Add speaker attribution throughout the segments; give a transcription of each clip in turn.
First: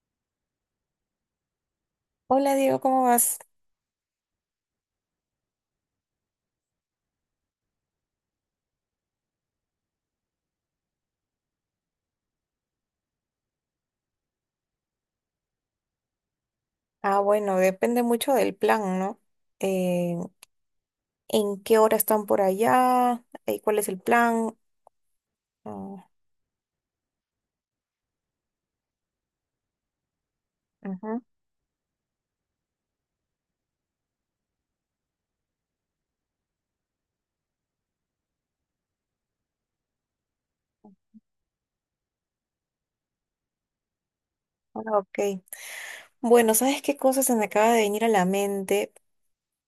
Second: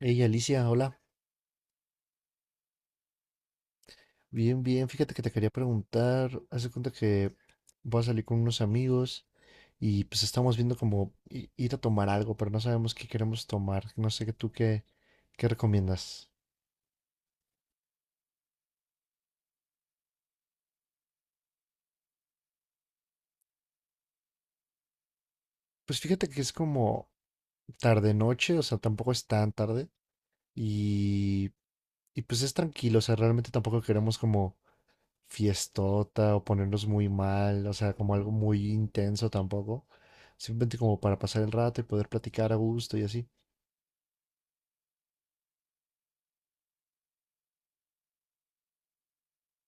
Speaker 1: Hey Alicia, hola.
Speaker 2: Hola Diego, ¿cómo vas?
Speaker 1: Bien, bien. Fíjate que te quería preguntar. Haz de cuenta que voy a salir con unos amigos y pues estamos viendo como ir a tomar algo, pero no sabemos qué queremos tomar. No sé qué qué recomiendas.
Speaker 2: Bueno, depende mucho del plan, ¿no? Eh, ¿En qué hora están por allá? ¿Cuál es el plan?
Speaker 1: Pues
Speaker 2: Ah,
Speaker 1: fíjate que es como tarde noche, o sea, tampoco es tan tarde
Speaker 2: ujú.
Speaker 1: y, y pues es tranquilo, o sea, realmente tampoco queremos como fiestota o ponernos muy mal, o sea, como algo muy intenso tampoco. Simplemente como para pasar el rato y poder platicar a gusto y así.
Speaker 2: Ah, ok. Bueno, ¿sabes qué cosa se me acaba de venir a la mente?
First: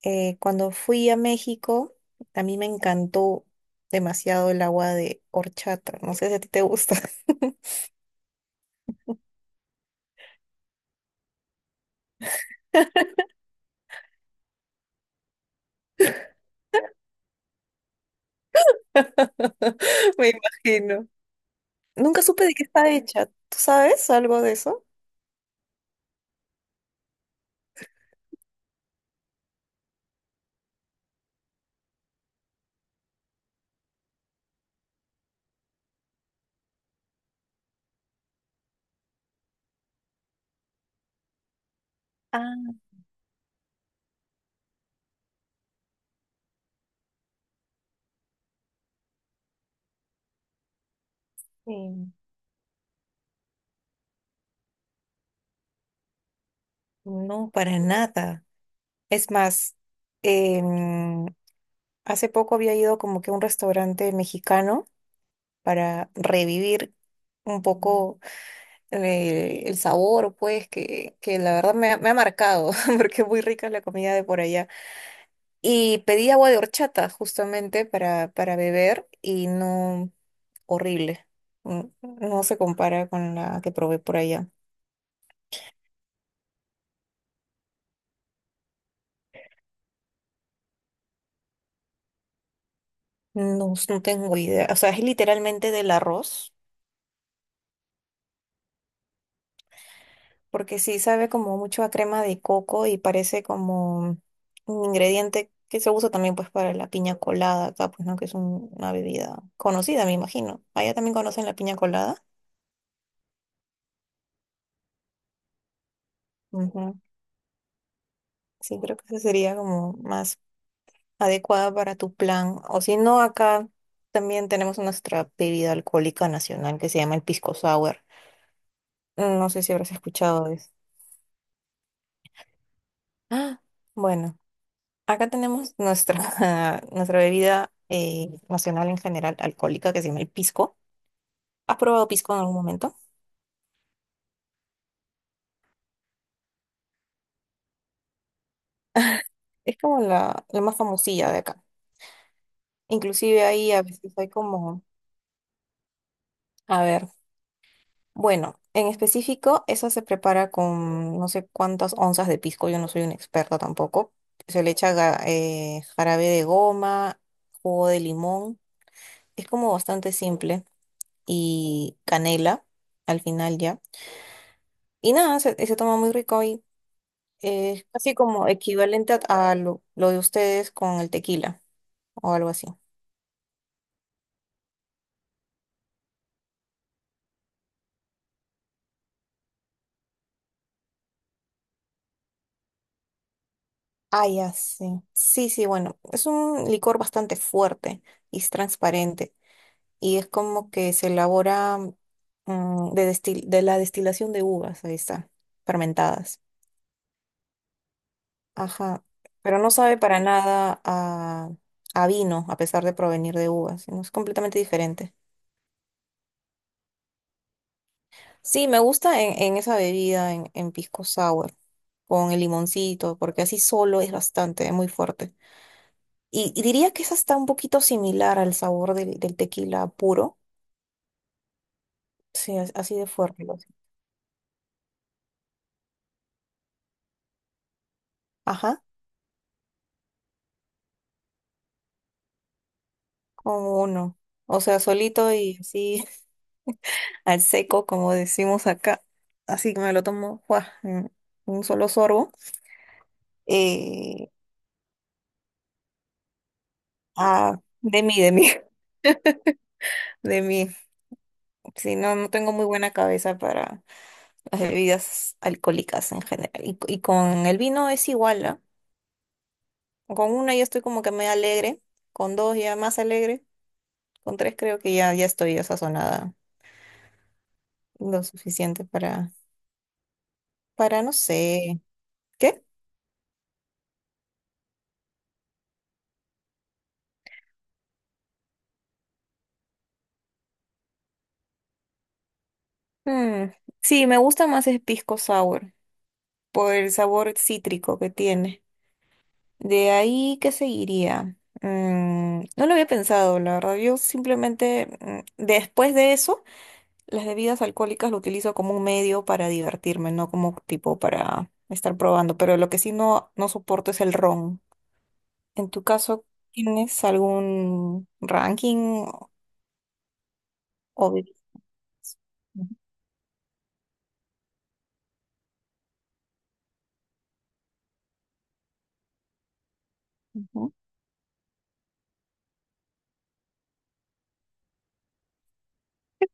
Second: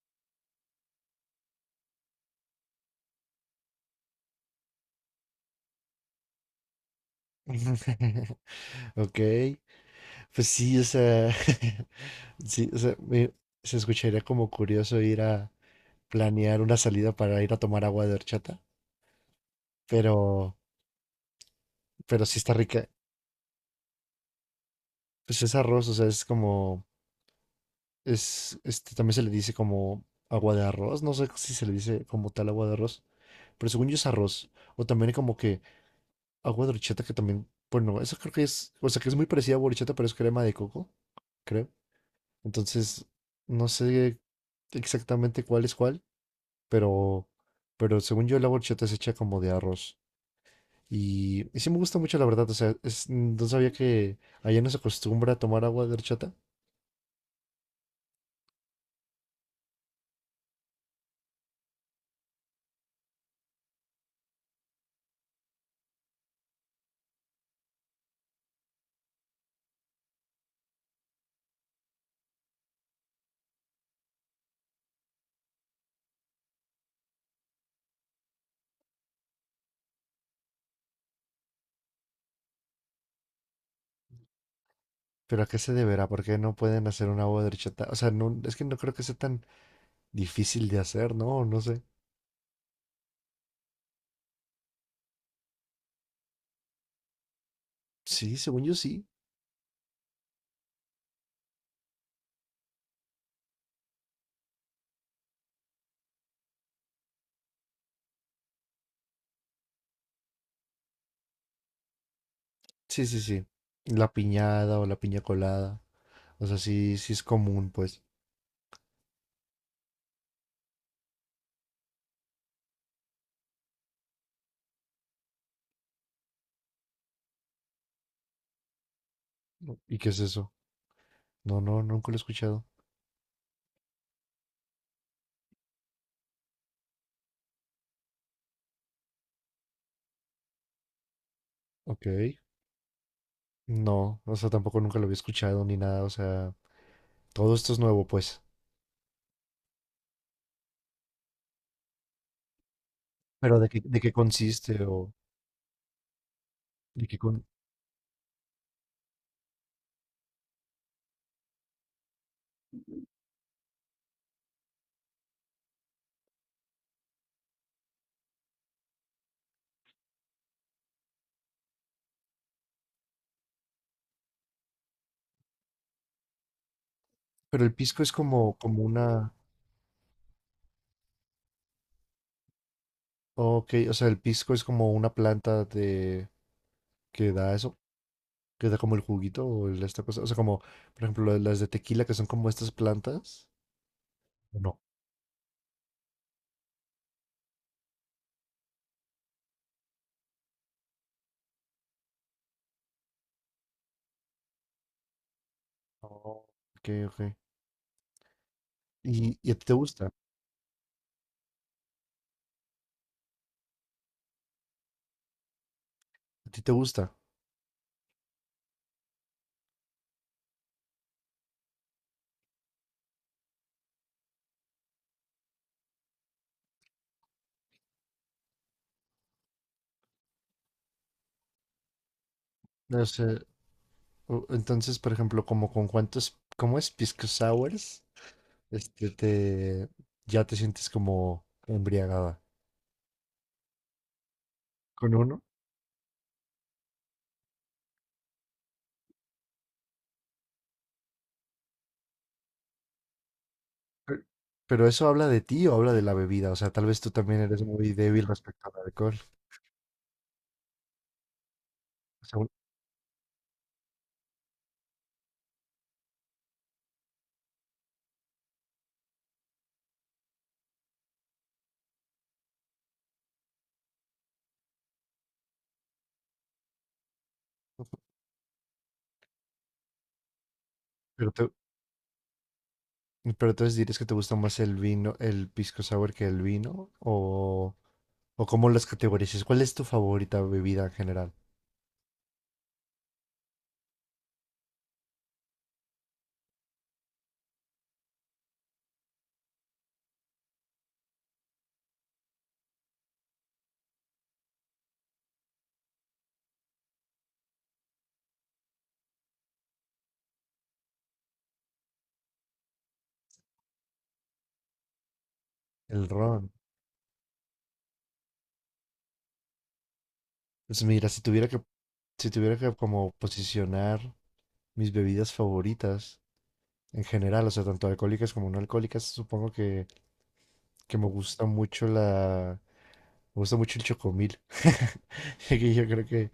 Speaker 2: Cuando fui a México, a mí me encantó demasiado el agua de horchata. No sé si a ti te gusta.
Speaker 1: Ok, pues sí, o sea, sí, o sea, se escucharía como curioso ir a planear una salida para ir a tomar agua de horchata,
Speaker 2: Me
Speaker 1: pero,
Speaker 2: imagino. Nunca
Speaker 1: pero sí
Speaker 2: supe
Speaker 1: está
Speaker 2: de qué
Speaker 1: rica.
Speaker 2: está hecha. ¿Tú sabes algo de eso?
Speaker 1: Pues es arroz, o sea, es, también se le dice como agua de arroz, no sé si se le dice como tal agua de arroz, pero según yo es arroz, o también como que agua de horchata que también, bueno, eso creo que es, o sea, que es muy parecida a agua de horchata, pero es crema de coco, creo.
Speaker 2: Ah,
Speaker 1: Entonces, no sé exactamente cuál es cuál, pero, pero según yo la horchata es hecha como de arroz. Y sí me gusta
Speaker 2: sí.
Speaker 1: mucho, la verdad. O sea, no sabía que allá no se acostumbra a tomar agua de horchata,
Speaker 2: No, para nada. Es más, em, hace poco había ido como que a un restaurante mexicano para revivir un poco el sabor, pues, que la verdad me ha marcado, porque es muy rica la comida de por allá. Y pedí agua de horchata justamente para beber y no, horrible. Mm, no se compara con la que probé por allá.
Speaker 1: pero ¿a qué se deberá? ¿Por qué no pueden hacer un agua de horchata? O sea, no, es que no creo que sea tan difícil de hacer, ¿no? No sé.
Speaker 2: No, no tengo idea. O sea, es literalmente del arroz.
Speaker 1: Sí, según yo sí.
Speaker 2: Porque sí sabe como mucho a crema de coco y parece como un ingrediente que se usa también pues para la piña colada acá, pues no, que es una bebida conocida, me imagino. Allá también conocen la piña colada.
Speaker 1: Sí, sí, sí. La piñada o la piña colada. O sea, sí,
Speaker 2: Ujú.
Speaker 1: sí es común, pues.
Speaker 2: Sí, creo que esa sería como más adecuada para tu plan. O si no, acá también tenemos nuestra bebida alcohólica nacional que se llama el pisco sour. No sé si habrás
Speaker 1: ¿Y qué es
Speaker 2: escuchado
Speaker 1: eso?
Speaker 2: de eso.
Speaker 1: No, no, nunca lo he escuchado.
Speaker 2: Ah, bueno. Acá tenemos nuestra, nuestra bebida nacional en general alcohólica que se llama el pisco. ¿Has
Speaker 1: Ok.
Speaker 2: probado pisco en algún momento?
Speaker 1: No, o sea, tampoco nunca lo había escuchado ni nada, o sea, todo esto es nuevo, pues.
Speaker 2: Es como la más famosilla de acá. Inclusive
Speaker 1: Pero
Speaker 2: ahí a
Speaker 1: de qué
Speaker 2: veces hay como,
Speaker 1: consiste o
Speaker 2: a
Speaker 1: de
Speaker 2: ver,
Speaker 1: qué con...
Speaker 2: bueno, en específico eso se prepara con no sé cuántas onzas de pisco, yo no soy una experta tampoco. Se le echa jarabe de goma, jugo de limón, es como bastante simple y canela al final ya. Y nada, se toma muy rico ahí.
Speaker 1: Pero el
Speaker 2: Es
Speaker 1: pisco es
Speaker 2: casi como
Speaker 1: como, como
Speaker 2: equivalente
Speaker 1: una...
Speaker 2: a lo de ustedes con el tequila o algo así.
Speaker 1: Ok, o sea, el pisco es como una planta de... que da eso, que da como el juguito o esta cosa, o sea, como, por ejemplo, las de tequila que son como estas plantas.
Speaker 2: Ah, ya
Speaker 1: ¿O No.
Speaker 2: sí. Sí, sí, bueno, es un licor bastante fuerte y es transparente y es como que se elabora de la destilación de uvas, ahí está, fermentadas.
Speaker 1: Oh, Ok, ok.
Speaker 2: Ajá,
Speaker 1: Y a
Speaker 2: pero
Speaker 1: ti
Speaker 2: no
Speaker 1: te
Speaker 2: sabe
Speaker 1: gusta?
Speaker 2: para nada a, a vino a pesar de provenir de uvas, sino es completamente diferente.
Speaker 1: ¿A ti te gusta?
Speaker 2: Sí, me gusta en esa bebida, en pisco sour, con el limoncito, porque así solo es bastante, es muy fuerte. Y diría que esa está un poquito similar al sabor del tequila puro. Sí, así
Speaker 1: No
Speaker 2: de
Speaker 1: sé.
Speaker 2: fuerte. Lo
Speaker 1: Entonces, por ejemplo, como con cuántos, ¿cómo es? Pisco sours,
Speaker 2: ajá,
Speaker 1: este te ya te sientes como embriagada.
Speaker 2: con uno. O sea,
Speaker 1: ¿Con
Speaker 2: solito
Speaker 1: uno?
Speaker 2: y así al seco, como decimos acá. Así que me lo tomo, ¡guau!, en un solo sorbo.
Speaker 1: Pe-
Speaker 2: Eh,
Speaker 1: Pero eso habla de ti o habla de la bebida, o sea, tal vez tú también
Speaker 2: ah,
Speaker 1: eres muy
Speaker 2: de mí,
Speaker 1: débil
Speaker 2: de mí,
Speaker 1: respecto al alcohol.
Speaker 2: de mí. Sí, no,
Speaker 1: O
Speaker 2: no
Speaker 1: sea, un-
Speaker 2: tengo muy buena cabeza para las bebidas alcohólicas en general. Y con el vino es igual, ¿ah? Con una ya estoy como que me alegre, con dos ya más alegre, con tres creo que ya, ya estoy ya sazonada lo suficiente para no
Speaker 1: pero te-
Speaker 2: sé, ¿qué?
Speaker 1: Pero entonces dirías que te gusta más el vino, el pisco sour que el vino, o cómo las categorizas. ¿Cuál es tu favorita bebida en general?
Speaker 2: Mm, sí, me gusta más el pisco sour por el sabor cítrico que tiene. De ahí, ¿qué seguiría? Mm, no lo había pensado, la verdad. Yo simplemente, mm, después de eso, las bebidas alcohólicas lo utilizo como un medio para divertirme, no como tipo para estar probando, pero lo que sí no, no soporto es el ron. En tu
Speaker 1: El
Speaker 2: caso,
Speaker 1: ron.
Speaker 2: ¿tienes algún ranking
Speaker 1: Pues mira,
Speaker 2: o bebidas?
Speaker 1: si tuviera
Speaker 2: Ujú,
Speaker 1: que como posicionar mis bebidas favoritas en general, o sea, tanto alcohólicas como no alcohólicas, supongo que me gusta mucho la... Me gusta mucho el chocomil. Así que yo creo que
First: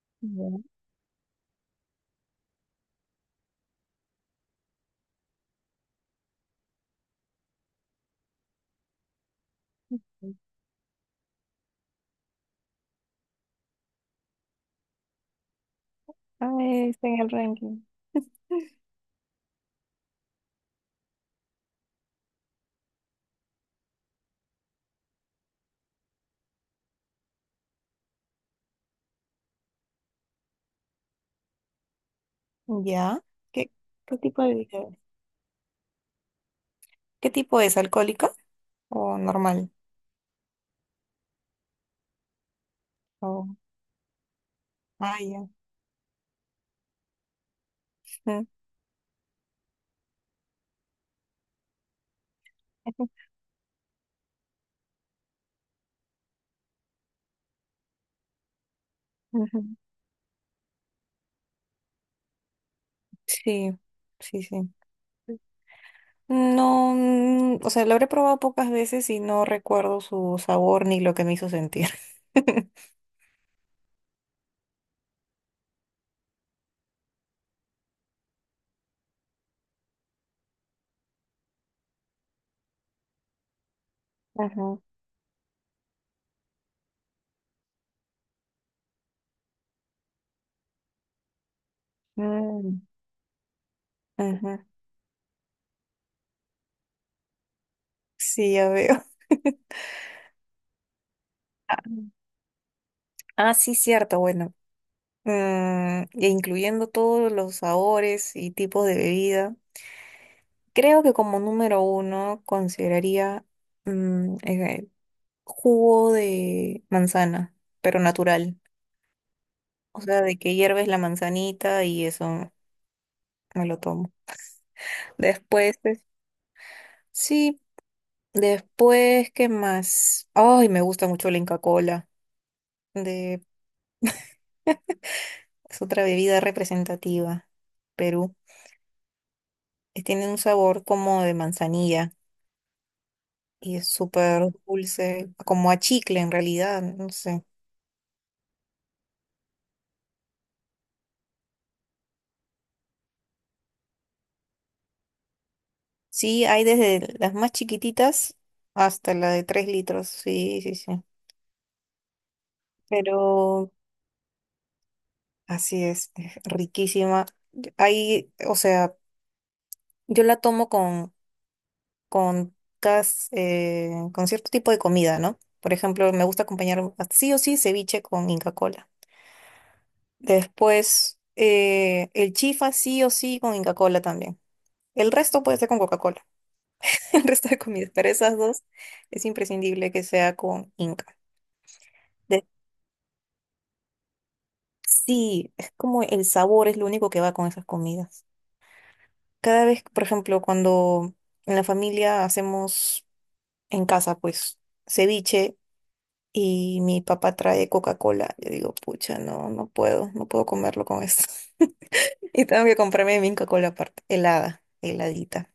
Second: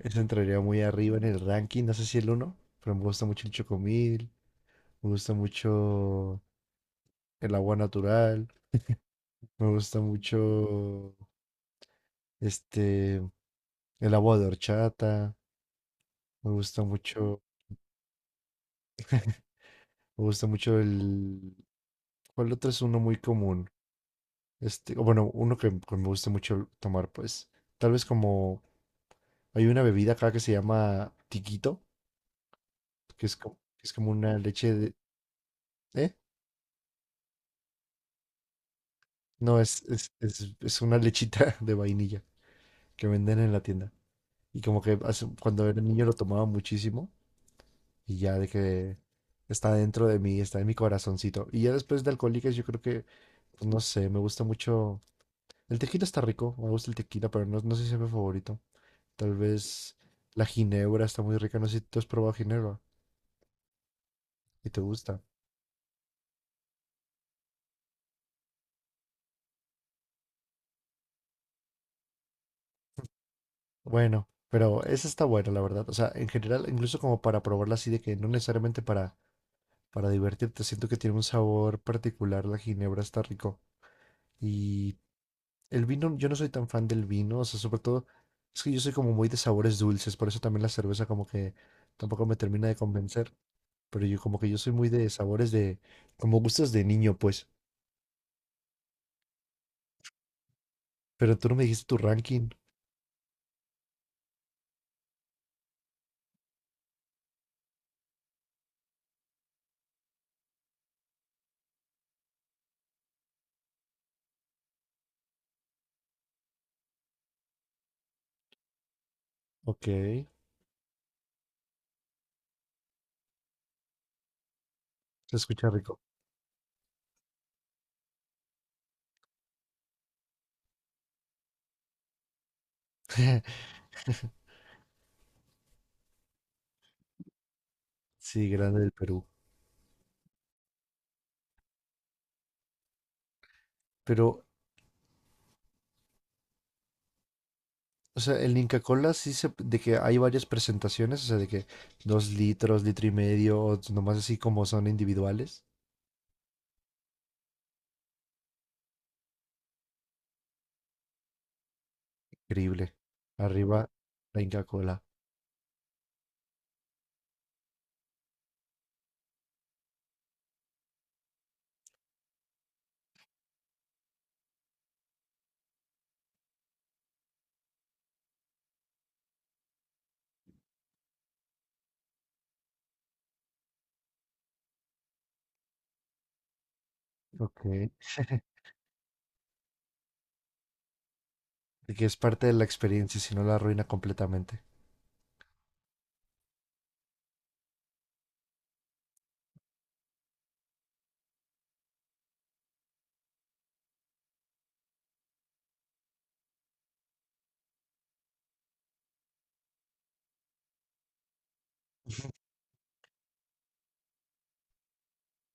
Speaker 1: eso entraría
Speaker 2: ujú, ya.
Speaker 1: muy arriba en el ranking. No sé si el uno, pero me gusta mucho el chocomil. Me gusta mucho el agua natural. Me gusta mucho este el agua de horchata. Me
Speaker 2: Ah,
Speaker 1: gusta
Speaker 2: está en
Speaker 1: mucho.
Speaker 2: el ranking.
Speaker 1: Me gusta mucho el. ¿Cuál otro es uno muy común? Este, o bueno, uno que me gusta mucho tomar, pues, tal vez como hay una bebida acá que se llama tiquito,
Speaker 2: Ya.
Speaker 1: que
Speaker 2: ¿Qué,
Speaker 1: es como
Speaker 2: qué
Speaker 1: una
Speaker 2: tipo de
Speaker 1: leche
Speaker 2: bebida
Speaker 1: de,
Speaker 2: es?
Speaker 1: ¿eh?
Speaker 2: ¿Qué tipo es? ¿Alcohólica o
Speaker 1: No,
Speaker 2: normal?
Speaker 1: es una lechita de vainilla que venden
Speaker 2: O...
Speaker 1: en la tienda. Y como que
Speaker 2: ah, ya.
Speaker 1: cuando era niño lo tomaba muchísimo y ya
Speaker 2: Mm.
Speaker 1: de que está dentro de mí, está en mi corazoncito. Y ya después de Alcohólicas yo creo que, pues, no sé, me gusta mucho. El tequila está rico, me gusta el tequila, pero no, no sé si es mi favorito. Tal
Speaker 2: Ujú.
Speaker 1: vez la ginebra está muy rica. No sé si tú has probado ginebra
Speaker 2: Sí, sí,
Speaker 1: y
Speaker 2: sí.
Speaker 1: te gusta.
Speaker 2: No, mm, o sea, lo habré probado pocas veces y no recuerdo su sabor ni lo que me hizo sentir.
Speaker 1: Bueno, pero esa está buena, la verdad. O sea, en general, incluso como para probarla así de que no necesariamente para divertirte. Siento que tiene un sabor particular. La ginebra está rico.
Speaker 2: Ajá.
Speaker 1: Y el vino, yo no soy tan fan del vino, o sea, sobre todo es que yo soy como muy de sabores dulces, por eso también la cerveza como que tampoco me termina de
Speaker 2: Mm,
Speaker 1: convencer, pero yo como que yo
Speaker 2: ajá.
Speaker 1: soy muy de sabores de, como gustos de niño, pues,
Speaker 2: Sí, ya veo.
Speaker 1: pero tú no me dijiste tu
Speaker 2: Ah,
Speaker 1: ranking,
Speaker 2: sí, cierto, bueno. Mm, e incluyendo todos los sabores y tipos de bebida, creo que como número uno consideraría mm, eh, jugo de manzana, pero natural.
Speaker 1: ok.
Speaker 2: O sea, de que hierves la manzanita y eso me lo tomo.
Speaker 1: Se escucha
Speaker 2: Después,
Speaker 1: rico.
Speaker 2: pues, sí. Después, ¿qué más? Ay, me gusta mucho la Inca Kola. De, es otra bebida representativa. Perú.
Speaker 1: Sí, grande del Perú.
Speaker 2: Tiene un sabor como de manzanilla y es
Speaker 1: Pero,
Speaker 2: súper dulce, como a chicle en realidad, no sé.
Speaker 1: o sea, el Inca Kola sí se, de que hay varias presentaciones, o sea, de que dos litros, litro y medio, o nomás así como son individuales.
Speaker 2: Sí, hay desde las más chiquititas hasta la de 3 litros. Sí, sí, sí.
Speaker 1: Increíble.
Speaker 2: Pero
Speaker 1: Arriba, la Inca Kola.
Speaker 2: así es riquísima. Hay, o sea, yo la tomo con, con cierto tipo de comida, ¿no? Por ejemplo, me gusta sí o sí ceviche con Inca Kola. Después, el chifa sí o sí con Inca Kola también. El resto puede ser con Coca-Cola, el resto de
Speaker 1: Ok.
Speaker 2: comidas, pero esas dos es imprescindible que sea con Inca.
Speaker 1: De que es parte
Speaker 2: De-
Speaker 1: de la experiencia, si no la arruina completamente.
Speaker 2: sí, es como el sabor es lo único que va con esas comidas. Cada vez, por ejemplo, cuando en la familia hacemos en casa, pues, ceviche y mi papá trae Coca-Cola. Yo digo, pucha, no, no puedo comerlo con esto. Y tengo que comprarme mi Coca-Cola aparte, helada, heladita.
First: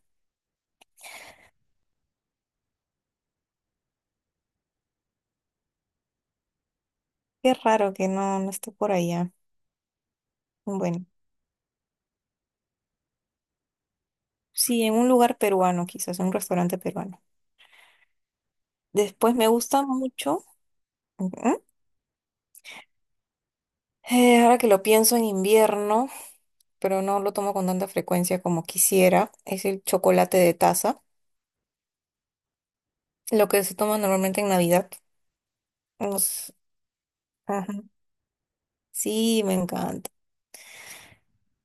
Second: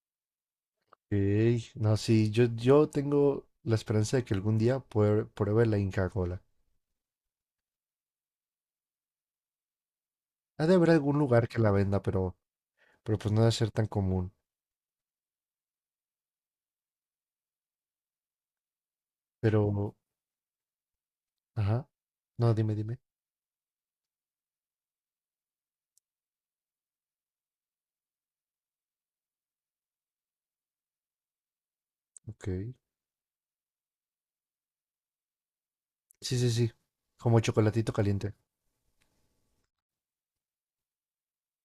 Speaker 1: Ok. No, sí, yo tengo la esperanza de que algún día pruebe la Inca Kola.
Speaker 2: Qué raro que no, no esté por allá.
Speaker 1: Ha de haber
Speaker 2: Bueno,
Speaker 1: algún lugar que la venda, pero pues no debe ser tan común.
Speaker 2: sí, en un lugar peruano, quizás, un restaurante peruano. Después me
Speaker 1: Pero,
Speaker 2: gusta mucho, ujú,
Speaker 1: ajá. No, dime, dime.
Speaker 2: ahora que lo pienso en invierno, pero no lo tomo con tanta frecuencia como quisiera, es el chocolate de taza,
Speaker 1: Ok.
Speaker 2: lo que se toma normalmente en Navidad.
Speaker 1: Sí, sí,
Speaker 2: Nos-
Speaker 1: sí. Como
Speaker 2: ajá,
Speaker 1: chocolatito caliente.
Speaker 2: sí, me encanta.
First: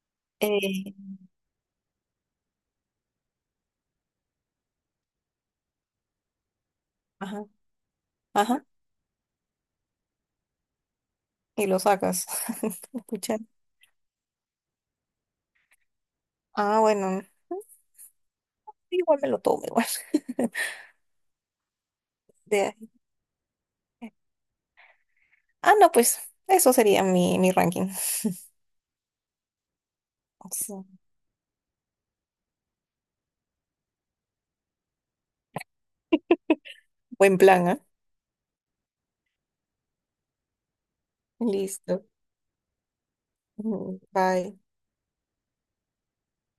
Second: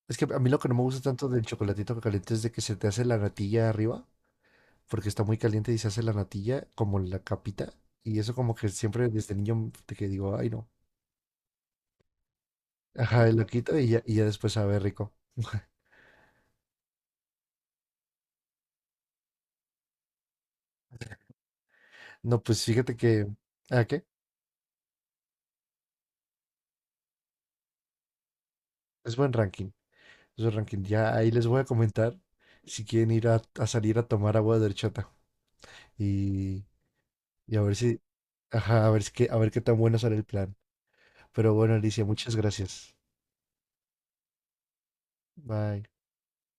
Speaker 1: Es que a mí lo que no me
Speaker 2: Eh,
Speaker 1: gusta tanto del chocolatito caliente es de que se te hace la natilla arriba, porque está muy caliente y se hace la natilla como la
Speaker 2: ajá.
Speaker 1: capita. Y eso como
Speaker 2: Ajá,
Speaker 1: que siempre desde niño de que digo, ay no.
Speaker 2: y lo sacas.
Speaker 1: Ajá, y
Speaker 2: Escucha.
Speaker 1: lo quito y ya después sabe rico.
Speaker 2: Ah, bueno, igual me lo tomo igual.
Speaker 1: No,
Speaker 2: De
Speaker 1: pues
Speaker 2: ahí.
Speaker 1: fíjate que... ¿A qué?
Speaker 2: Ah, no, pues eso sería mi ranking.
Speaker 1: Es buen ranking. Es buen ranking.
Speaker 2: Sí.
Speaker 1: Ya ahí les voy a comentar si quieren ir a salir a tomar agua de horchata. Y,
Speaker 2: Buen
Speaker 1: y a
Speaker 2: plan,
Speaker 1: ver
Speaker 2: ¿ah?
Speaker 1: si, ajá, a ver, a ver qué tan bueno sale el plan. Pero bueno, Alicia,
Speaker 2: Listo.
Speaker 1: muchas gracias.
Speaker 2: Mm, bye.
Speaker 1: Bye.